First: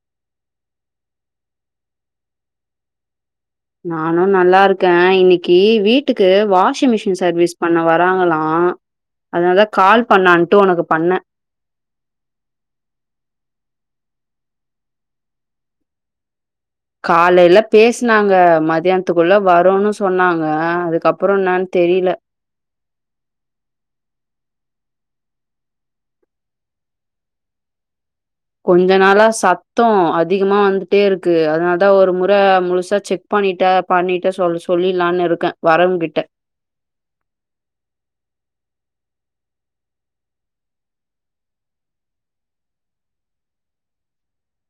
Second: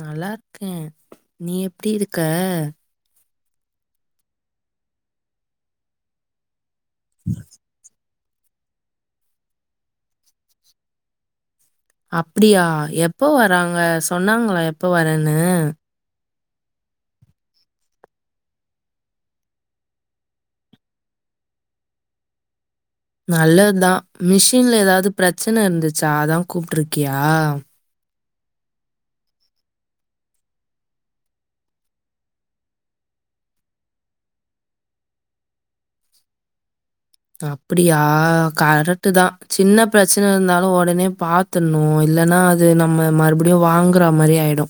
நல்லாருக்கே நீ எப்டி இருக்க நானு நல்லாருக்கே இன்னைக்கு வீட்டுக்கு வா வாஷிங் மிஷின் சர்வீஸ் பண்ண வராங்ளா ஆஹ் அதனலா கால் பண்ணாட்டு உனக்கு பண்ண அப்டியா எப்ப வராங்க சொன்னாங்கள எப்ப வரேன்னு காலையில பேஸ்னாங்க மதியானத்துக்குள்ள வரோனு சொன்னாங்க அதுக்கப்ரோ என்னான்னு தெரில நல்லதா மிஷின்ல ஏதாது பிரச்ன இருந்துச்சா அதா கூப்ட்ருக்யா கொஞ்சோ நாளா சத்தோ அதிகமா வந்துட்டே இருக்கு அதனாலதா ஒரு முற முழுசா செக் பண்ணிட்ட பண்ணிட்டு சொ சொல்லலான்னு இருக்கே வரவங்கிட்ட அப்டியா கரெக்ட் தா சின்ன பிரச்ன இருந்தாலு ஒடனே பாத்துணு இல்லன்னா அது நம்ம மறுபடியு வாங்ற மாரி ஆயிடு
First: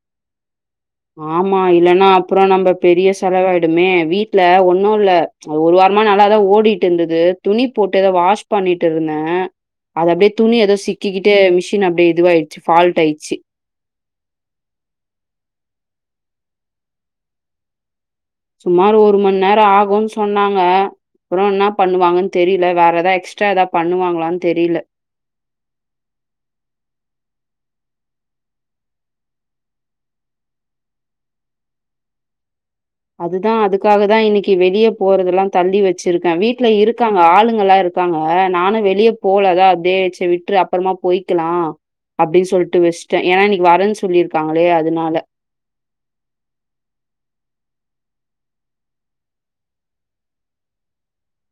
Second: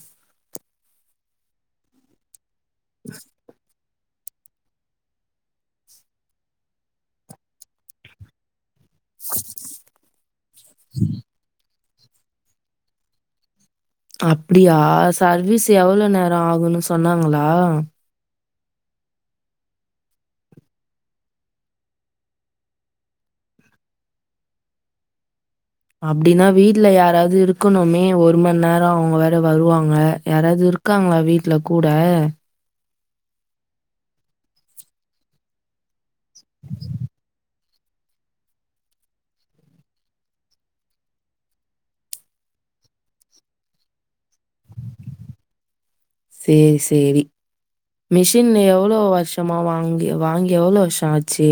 ஆமா இல்லன்னா அப்ரோ நம்ம பெரிய செலவாய்டுமே வீட்ல ஒன்னு இல்ல ப்ளீச் ஒரு வாரமா நல்லாதா ஓடிட்டு இருந்துது துணி போட்டத வாஷ் பண்ணிட்டு ருந்தே அத அப்டியே துணி ஏதோ சிக்கிக்கிட்டு மிஸ் அப்டியே இதுவாய்டுச்சு ஃபால்ட் ஆய்டுச்சு அப்டியா சர்வீஸ் எவ்ளோ நேரொ ஆகுன்னு சொன்னாங்களா சுமார் ஒரு ம நேரொ ஆகு சொன்னாங்க அப்ரோன்னா பண்ணுவாங்கன் தெரில வேற ஏதா எக்ஸ்ட்ரா ஏதா பண்ணு வாங்ளான்னு தெரில அப்டின்னா வீட்ல யாராது இருக்கணுமே ஒரு மண் நேரொ அவுங்க வேற வருவாங்க யாராது இருக்காங்களா வீட்ல கூட அதுதா அதுக்காக தா இன்னைக்கு வெளியே போறதெல்லா தள்ளி வச்ருக்கே வீட்ல இருக்காங்க ஆளுங்கல்லா இருக்காங்க நானு வெளியே போலதா அப்டியே சேரி விட்று அப்றமா போய்க்லா அப்டின்னு சொல்லிட்டு வச்ட்டே ஏன்னா இன்னைக்கு வரேன்னு சொல்லிருக் இருக்காங்ளே அதனால சரி, சரி. மிஷின் எவ்ளோ வர்ஷோமா வாங்கி வாங்கி எவ்ளோ வர்ஷோ ஆச்சு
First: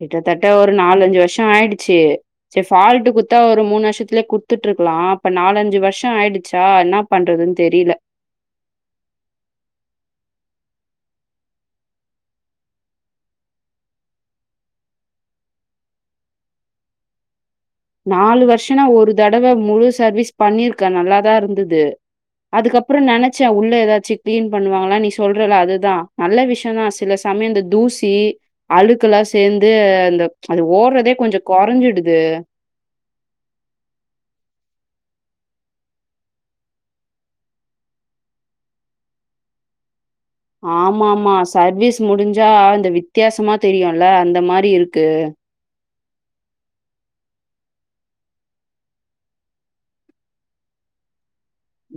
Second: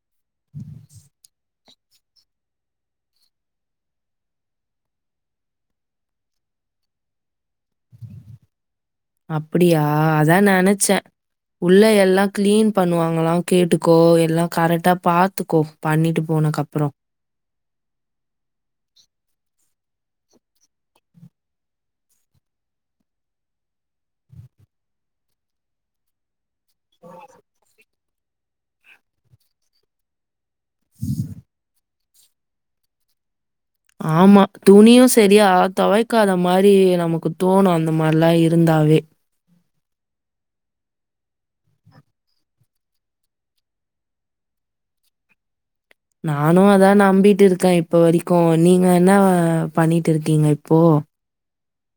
கிட்டத்தட்ட ஒரு நாலஞ்சு வர்ஷோ ஆய்டுச்சு சேரி ஃபால்ட் குட்த்த ஒரு மூணு வர்ஷத்ல குட்த்துட் இருக்லா நாலஞ்சு வர்ஷோ ஆய்டுச்சா என்ன பண்றது அப்டியா அதா நா நெனச்சே உள்ள எல்லா க்ளீன் பண்ணுவாங்ளா கேட்டுக்கோ எல்லா கரெக்டா பாத்துக்கோ பண்ணிட்டு போனக்கப்ரோ நாலு வர்ஷோனா ஒரு தடவ முழுச சர்வீஸ் பண்ணிருக்கே நல்லாதா இருந்துது அதுகப்ரோ நெனச்சே உள்ள ஏதாச்சு க்ளீன் பண்ணுவாங்ள நீ சொல்றல அதுதா நல்ல விஷ்யோ னா சில சமயம் இந்த தூசி சி அழுக்கெல்லாம் சேர்ந்து அந்த அது ஓடுறதே கொஞ்சம் குறஞ்சிடு து ஆமா துணியும் சரியா தொவைக்காத மாரி நமக்கு தோணும் அந்த மாரிலாம் இருந்தாவே ஆமா ஆமா சர்வீஸ் முடிஞ்சா இந்த வித்தியாசமா தெரியும்ல அந்த மாரி இருக்கு நானு அதா நம்பிட்டு இருக்கே இப்ப வரிக்கு நீங்க என்ன பண்ணிட்டு இருக்கிங்க இப்போ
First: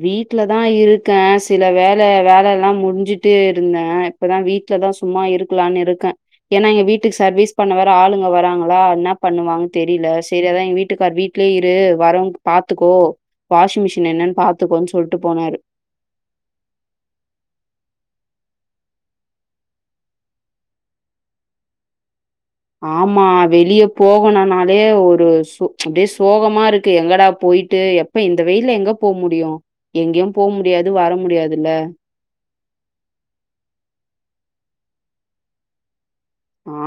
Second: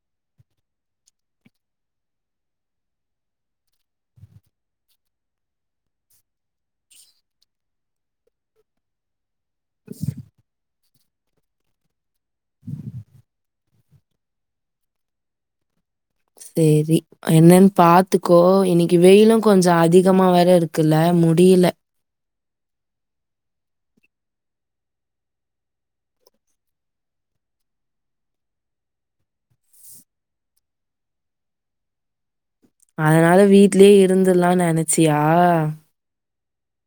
வீட்லதா இருக்கே சில வேல வேல எல்லா முடிஞ்சுட்டு இருந்தே இப்பதா வீட்லதா சும்மா இருக்கலானு இருக்க ஏனா எ வீட்டுக்கு சர்வீஸ் பண்ண வேற ஆளுங்க வராங்களா என்னா பண்ணுவாங்கன் தெரில செரி அதா எங்க வீட் டுக்கார் வீட்லயே இரு வரவுங்க பாத்துக்கோ வாஷின் மிஷின் என்னன் பாத் துக்கோன் சொல்ட்டு போனாரு செரி என்னன் பாத்துக்கோ இன்னிக்கு வெயிலு கொஞ்ச அதிகமா வேற இருக்குல்ல முடியில ஆமா வெளிய போகணுனாலே ஒரு சொ அப்டியே சோகமா இருக்கு எங்கடா போய்ட்டு எப்ப இந்த வெயில எங்க போ முடியு எங்கயு போக முடியாது வர முடியாதுல அதனால வீட்லயே இருந்துர்லா நெனச்சியா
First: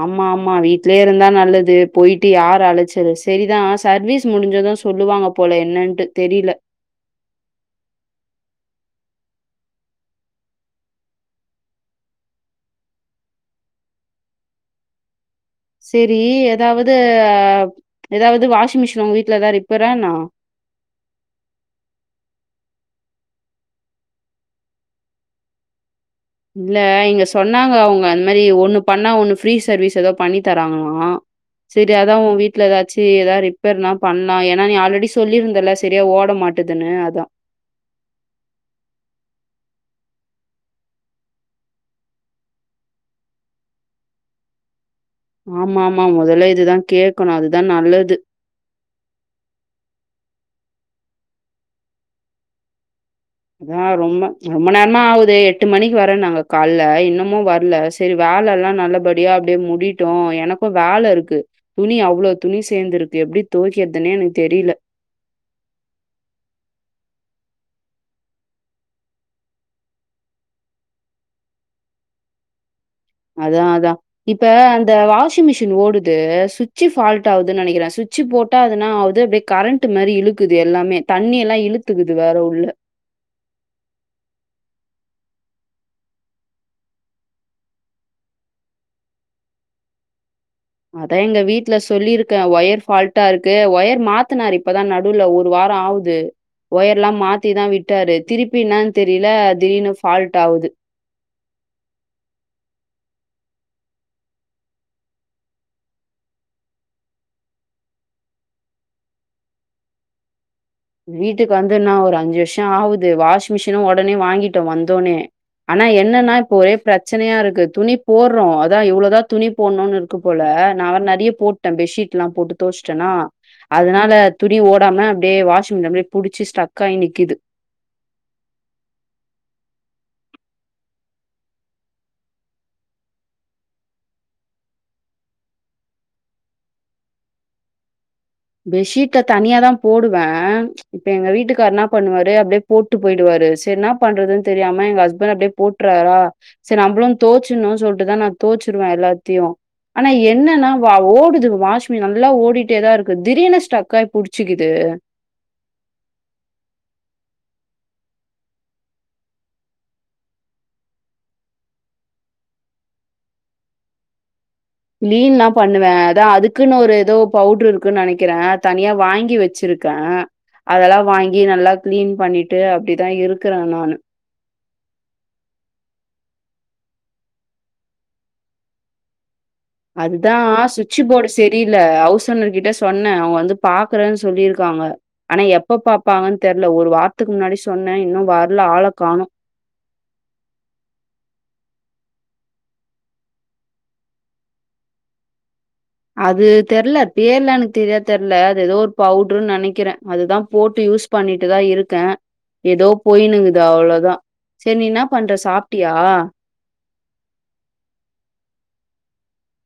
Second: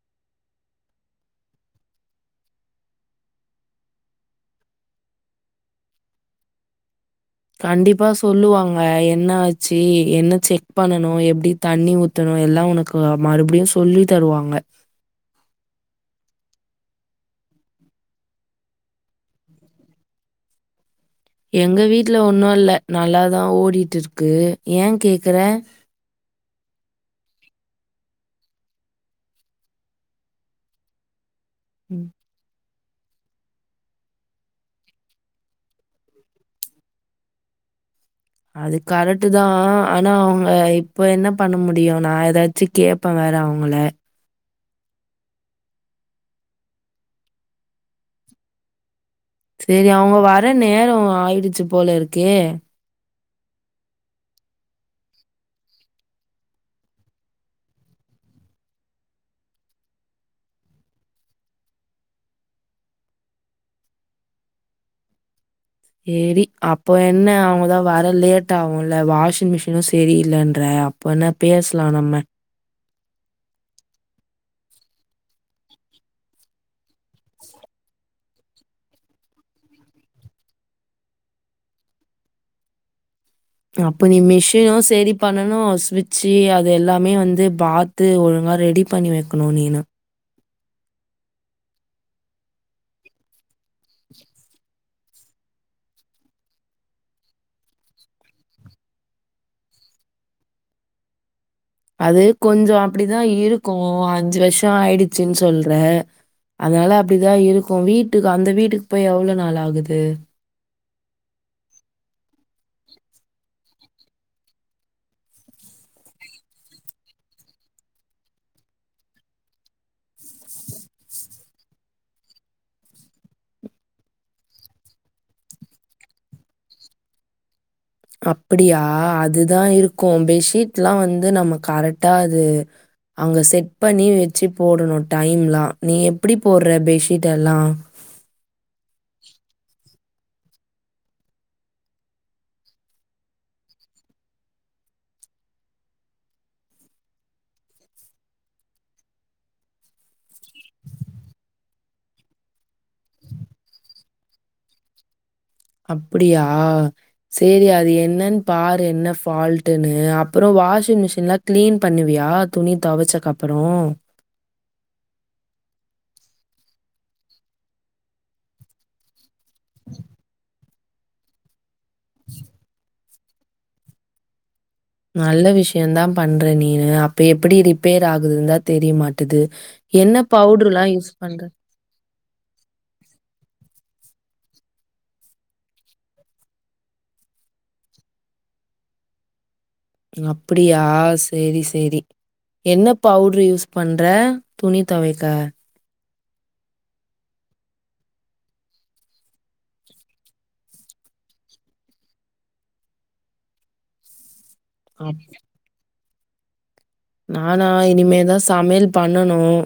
ஆமாமா வீட்லயே இருந்தா நல்லது போய்ட்டு யார் அலைச்சலு சரிதா சர்வீஸ் முடிஞ்சது சொல்லுவாங்க போல என்னன்ட்டு தெரில கண்டிப்பா சொல்லுவாங்க என்ன ஆச்சு என்ன செக் பண்ணனு எப்டி தண்ணி ஊத்தணு எல்லா உனக்கு மறுபடியு சொல்லி தருவாங்க செரி எதாவது எதாவ்து வாஷிங் மிஷின் உங்க வீட்ல எதா ரிப்பேரா என்ன எங்க வீட்ல ஒண்ணு இல்ல நல்லாதா ஓடிட்டிருக்கு ஏ கேக்கற இல்ல இங்க சொன்னாங்க அவுங்க அந்த மாரி ஒண்ணு பண்ணா ஒண்ணு ஃப்ரீ சர்வீஸ் எதோ பண்ணி தராங்ளா செரி ம். அதா உ வீட்ல எதா சேர் எதா ரிப்பேர்னா பண்லா ஏனா நீ ஆல்ரெடி சொல்லிருந்தல சரியா ஓட மாட்டுதுனு அதா அது கரெட்டுதா ஆனா அவுங்க இப்ப என்ன பண்ண முடியு நா எதாச்சி கேப்ப வேற அவுங்கள ஆமாமா மொதல்ல இதுதா கேக்கணு அதுதா நல்லது சேரி அவங்க வர நேர ஆயிடுச்சு போல இருக்கே அதா ரொம்ப ரொம்ப நேரமா ஆவுது எட்டு மணிக்கு வரேனாங்க காலல இன்னமு வர்ல செரி வேல எல்லா நல்லபடியா அப்டியே முடிய்ட்டு எனக்கு வேல இருக்கு துணி அவ்ளோ துணி சேந்துருக்கு எப்டி துவெக்கறதுனே எனக்கு தெரில சேரி அப்போ என்ன அவங்கதா வர லேட் ஆகும்ல வாஷிங் மிஷினு சரியில்லன்ற அப்போ என்ன பேசலா நம்ம அதா அதா இப்ப அந்த வாஷிங் மிஷின் ஓடுது சுவிட்சு ஃபால்ட் ஆவுதுன் நெனக்கிறே சுச்சு போட்டா அது என்னா ஆகுது அப்டியே கரண்ட் மாரி இழுக்குது எல்லாமே தண்ணி எல்லா இழுத்துக்குது வேற உள்ள அப்ப நீ மிஷினும் சரி பண்ணனு சுவிட்சு அது எல்லாமே வந்து பாத்து ஒழுங்கா ரெடி பண்ணி வெக்கணும் நீன அதா எங்க வீட்ல சொல்லிருக்க ஒயர் ஃபால்ட்டா இருக்கு ஒயர் மாத்தனாரு இப்பதா நடுல ஒரு வாரம் ஆவுது ஒயர் எல்லா மாத்திதான் விட்டாரு திருப்பனு தெரியல திடீனு ஃபால்ட் ஆவுது அது கொஞ்சம் அப்படிதா இருக்கும் அஞ்சு வருஷம் ஆயிடுச்சுன்னு சொல்ற அதனால அப்டிதா இருக்கும் வீட்டுக்கு அந்த வீட்டுக்கு போய் எவ்ளோ நாள் ஆகுது வீட்டுக்கு வந்துனா ஒரு அஞ்சு வருஷம் ஆவுது வாஷிங் மிஷினும் உடனே வாங்கிட்டோ வந்தோனே ஆனா என்னன்னா இப்ப ஒரே பிரச்சனையா இருக்கு துணி போர்றோ அதா இவ்வளோ தா துணி போணும்னு இருக்கு போல நா வேற நறிய போட்டேன் பெட்ஷீட் எல்லாம் போட்டு தோச்சுட்டேன்னா அதனால துணி ஓடாம அப்டியே வாஷ் அப்டியே புடிச்சு ஸ்டக் ஆகி நிக்கிது அப்டியா அதுதா இருக்கு பெட்ஷீட்லா வந்து நம்ம கரெக்டா அது அங்க செட் பண்ணி வச்சு போடணும் டைம்ல்லா நீ எப்படி போடுற பெட்ஷீட் எல்லா பெட்ஷீட்ட தனியா தா போடு பே இப்ப எங்க வீட்டுக்கார் என்ன பண்ணுவாரு அப்படியே போட்டு போயிடுவாரு சரி என்ன பண்றதுன்னு தெரியாம எங்க ஹஸ்பண்ட் அப்படியே போட்டுறாரா சரி நம்மளும் தோச்சணுனு சொல்லிட்டுதா நா தோச்சுருவே எல்லாத்தையு ஆனா என்னன்னா ஓடுது வாஷ் மி நல்லா ஓடிட்டேதா இரு திடீர்னு ஸ்டக்காய் புடிச்சுக்குது அப்டியா செரி அது என்னன்னு பாரு என்ன ஃபால்ட்டுனு அப்புறம் வாஷிங் மிஷின்லா கிளீன் பண்ணுவியா துணி தொவச்சக்கப்புறம் கிளீன்லா பண்ணுவே அதா அதுக்குன்னு ஒரு ஏதோ பவுட்ரு இருக்குன்னு நெனைக்கிறே தனியா வாங்கி வச் வச்சிருக்கே அதெல்லா வாங்கி நல்லா கிளீன் பண்ணிட்டு அப்படிதா இருக்கிறே நானு நல்ல விஷயம்தா பண்ற நீனு அப்ப எப்படி ரிப்பேர் ஆகுதுந்தா தெரியமாட்டுது அதுதா சுவிட்சு போர்டு சரியில்ல ஹவுஸ் ஓனர் கிட்ட சொன்னே அவங்க வந்து பாக்குறேன்னு சொல்லிருக்காங்க ஆனா எப்ப பாப்பாங்கன்னு தெரில ஒரு வாரத்துக்கு முன்னாடி சொன்னே இன்னு வரல ஆள காணும் அப்படியா சேரி சேரி என்ன பவுட்ரு யூஸ் பண்ற துணி துவைக்க அது தெர்ல பேரெல்லா எனுக்கு தெரியா தெர்ல அது எதோ ஒரு பவுடருன்னு நெனைக்கிறே அதுதா போட்டு யூஸ் பண்ணிட்டுதா இருக்கேன் எதோ போயினுக்குது அவ்ளோதா சரி நீ னா அப்- பண்ற சாப்பிட்டியா நானா இனிமேதான் சமையல் பண்ணனும்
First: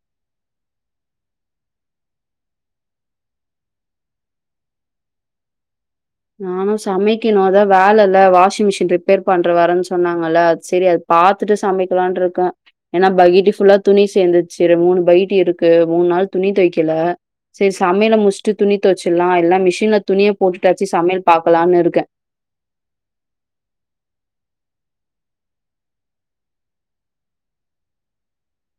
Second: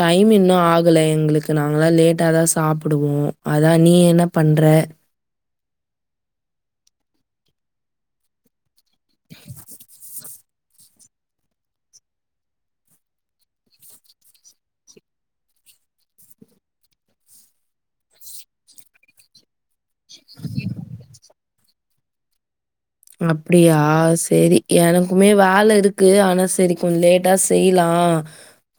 டைம் இன்னும் ஆகலை எங்களுக்கு நாங்களல்லாம் லேட்டாதான் சாப்பிடுவோம் அதான் நீ என்ன பண்ற நானும் சமைக்கணும் அதான் வேலை இல்ல வாஷிங் மிஷின் ரிப் ரிப்பேர் பண்ற வரன்ன சொன்னாங்கள அது சரி அது பாத்துட்டு சமைக்கலான்ருக்க ஏன்னா பகட்டி ஃபுல்லா துணி சேர்ந்துச்சு மூணு பக்கட்டி இருக்கு மூணு நாள் துணி தொவைக்கல சரி சமைல முடிச்சிட்டு துணி தொவைச்சிடுலா எல்லா மிஷின்ல துணிய போட்டுட்டு சமையல் பாக்கலாம்னு இருக்க அப்படியா சரி எனக்குமே வேலை இருக்கு ஆனா சரி கொஞ்சோ லேட்டா செய்யலாம்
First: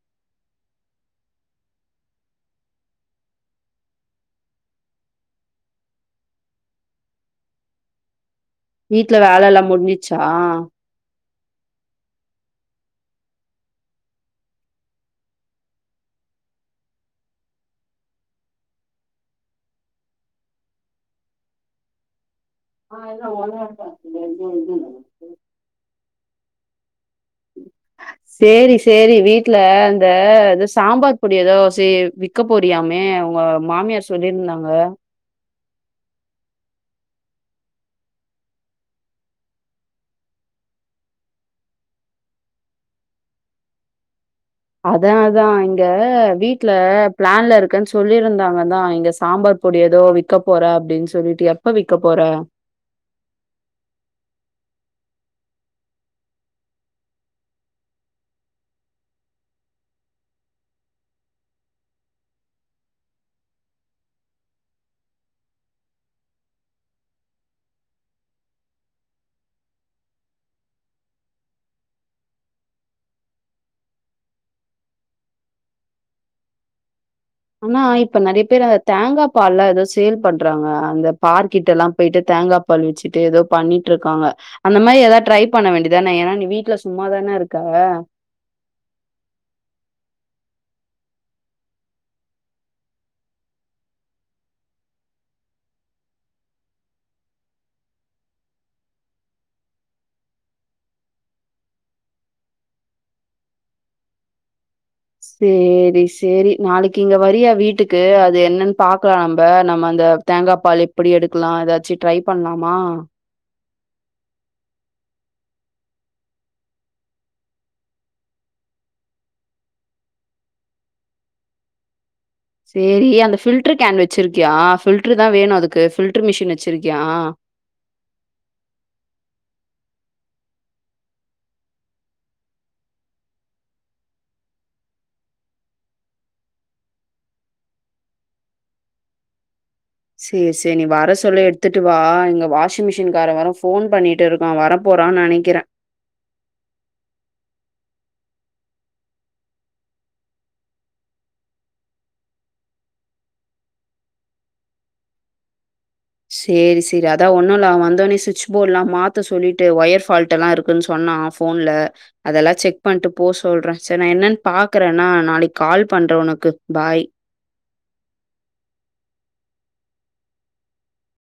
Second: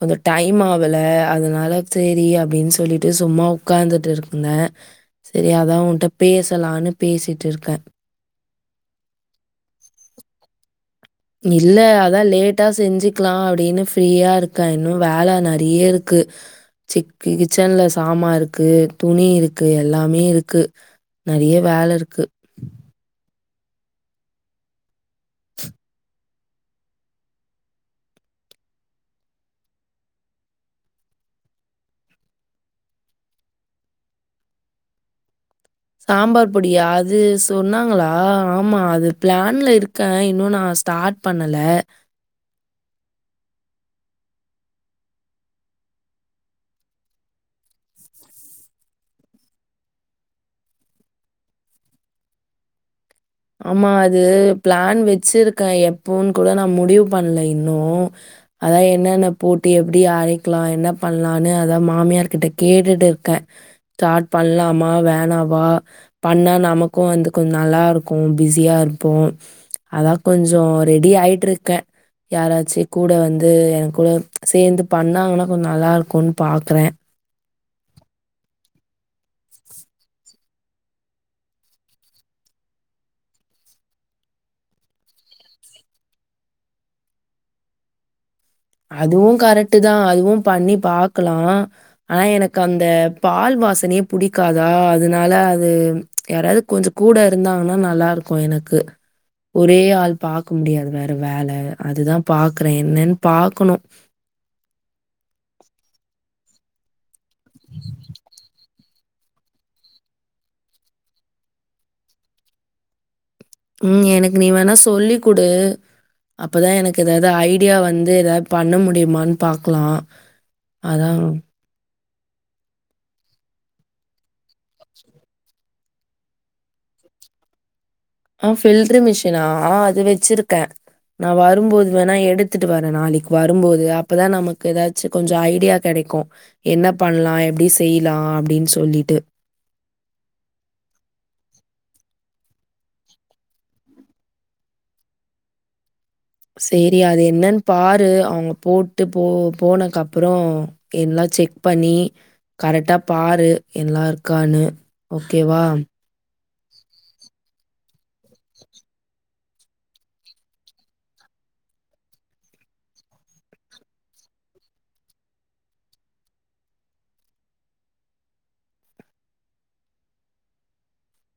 கொஞ்சோ டைம் ஆகல அதனால சரி அப்படின்னு சொல்லிட்டு சும்மா உட்கார்ந்துட்டு இருந்த சரி, அதா உன்ட்ட பேசலானு பேசிட்டு இருக்கே. வீட்டுல வேல எல்லாம் முடிஞ்சிச்சா இல்ல அதான் லேட்டா செஞ்சுக்கலா அப்டினு ஃப்ரீயா இருக்கேன் இன்னும் வேல நறைய இருக்கு சி கிச்சன்ல சாமான் இருக்கு துணி இருக்கு எல்லாமே இருக்கு நறைய வேல இருக்கு [unintelligible] சேரி சேரி வீட்ல அந்த சாம்பார் பொடி ஏதோ ச விற்க போரியாமே உங்க மாமியார் சொல்லிருந்தாங்க சாம்பார் பொடியா அது சொன்னாங்களா ஆமா அது பிளான்ல இருக்கேன் இன்னும் நான் ஸ்டார்ட் பண்ணல அதான்தான் இங்க வீட்டு்ல பிளான்ல இருக்கன்னு சொல்லியிருந்தாங்க தான் இங்க சாம்பார் பொடி ஏதோ விக்க போற அப்படின்னு சொல்லிட்டு எப்ப விக்க போற ஆமா அது பிளான் வச்சிருக்கேன் எப்போன்னு கூட நான் முடிவு பண்ணல இன்னும் அதான் என்னன்ன போட்டி எப்படி அரைக்கலாம் என்ன பண்ணலான்னு அதா மாமியார் கிட்ட கேட்டுட்டு இருக்கேன் ஸ்டார்ட் பண்ணலாமா வேணாவா க்கும் பிஸியா இருப்போம் அதான் கொஞ்சம் ரெடி ஆயிட்டு இருக்கேன் யாராச்சும் கூட வந்து என் கூட சேர்ந்து பண்ணாங்கன்னா கொஞ்சம் நல்லா இருக்கும்ன்னு பாக்குறேன் ஆனா இப்ப நிறைய பேர் அந்த தேங்காய் பால் எல்லாம் ஏதோ சேல் பண்றாங்க அந்த பார்க்கெட்ட எல்லாம் போயிட்டு தேங்காய் பால் வச்சுட்டு ஏதோ பண்ணிட்டு இருக்காங்க அந்த மாதிரி ஏதாவது ட்ரை பண்ண வேண்டியதான ஏன்னா நீ வீட்டுல சும்மாதானே இருக்க அதுவும் கரெக்ட் தான் அதுவும் பண்ணி பாக்கலாம் ஆனா எனக்கு அந்த பால் வாசனையே பிடிக்காதா அதனால அது யாராவது கொஞ்சம் கூட இருந்தாங்கன்னா நல்லா இருக்கும் எனக்கு ஒரே ஆள் பாக்க முடியாது வேற வேல அதுதான் பாக்குறேன் என்னன்னு பாக்கணோ சேரி சேரி நாளைக்கு இங்க வரியா வீட்டுக்கு அது என்னன்னு பா க்கலாம் நம்ம நம்ம அந்த தேங்காய் பால் எப்படி எடுக்கலாம் ஏதாச்சும் ட்ரை பண்ணலாமா உம் எனக்கு நீ வேணா சொல்லி கொடு அப்பதான் எனக்கு ஏதாவது ஐடியா வந்து ஏதாவது பண்ண முடியுமான்னு பாக்கலாம் அதான் சேரி அந்த பில்டர் கேன் வச்சிருக்கியா பில்டரு தான் வேணும் அதுக்கு பில்டர் மிஷின் வச்சிருக்கியா ஆஹ் பில்டரு மிஷினா ஆஹ் அது வச்சிருக்கேன் நான் வரும்போது வேணா எடுத்துட்டு வரேன் நாளைக்கு வரும்போது அப்பதான் நமக்கு ஏதாச்சும் கொஞ்சம் ஐடியா கிடைக்கும் என்ன பண்ணலாம் எப்படி செய்யலாம் அப்படின்னு சொல்லிட்டு சரி, சரி. நீ வர சொல்லு எடுத்துட்டு வா. இங்க வாஷிங் மிஷின கார வேர போன் பண்ணிட்டு இருக்கான் வரப்போறான்னு நினைக்கிறேன் சரி அது என்னன்னு பாரு அவங்க போட்டு போ போனக்கு அப்புறம் எல்லாம் செக் பண்ணி கரெக்டா பாரு எல்லாம் இருக்கான்னு ஓகேவா சேரி சேரி அதான் ஒண்ணும்ல்ல அவன் வந்தோடனே சுவிட்ச போர்ட் எல்லாம் மாத்த சொல்லிட்டு ஒயர் ஃபால்ட் எல்லாம் இருக்குன்னு சொன்னான் போன்ல அதெல்லாம் செக் பண்ணிட்டு போ சொல்றேன் சரி நான் என்னன்னு பாக்குறேன்னா நாளைக்கு கால் பண்றேன் உனக்கு பாய்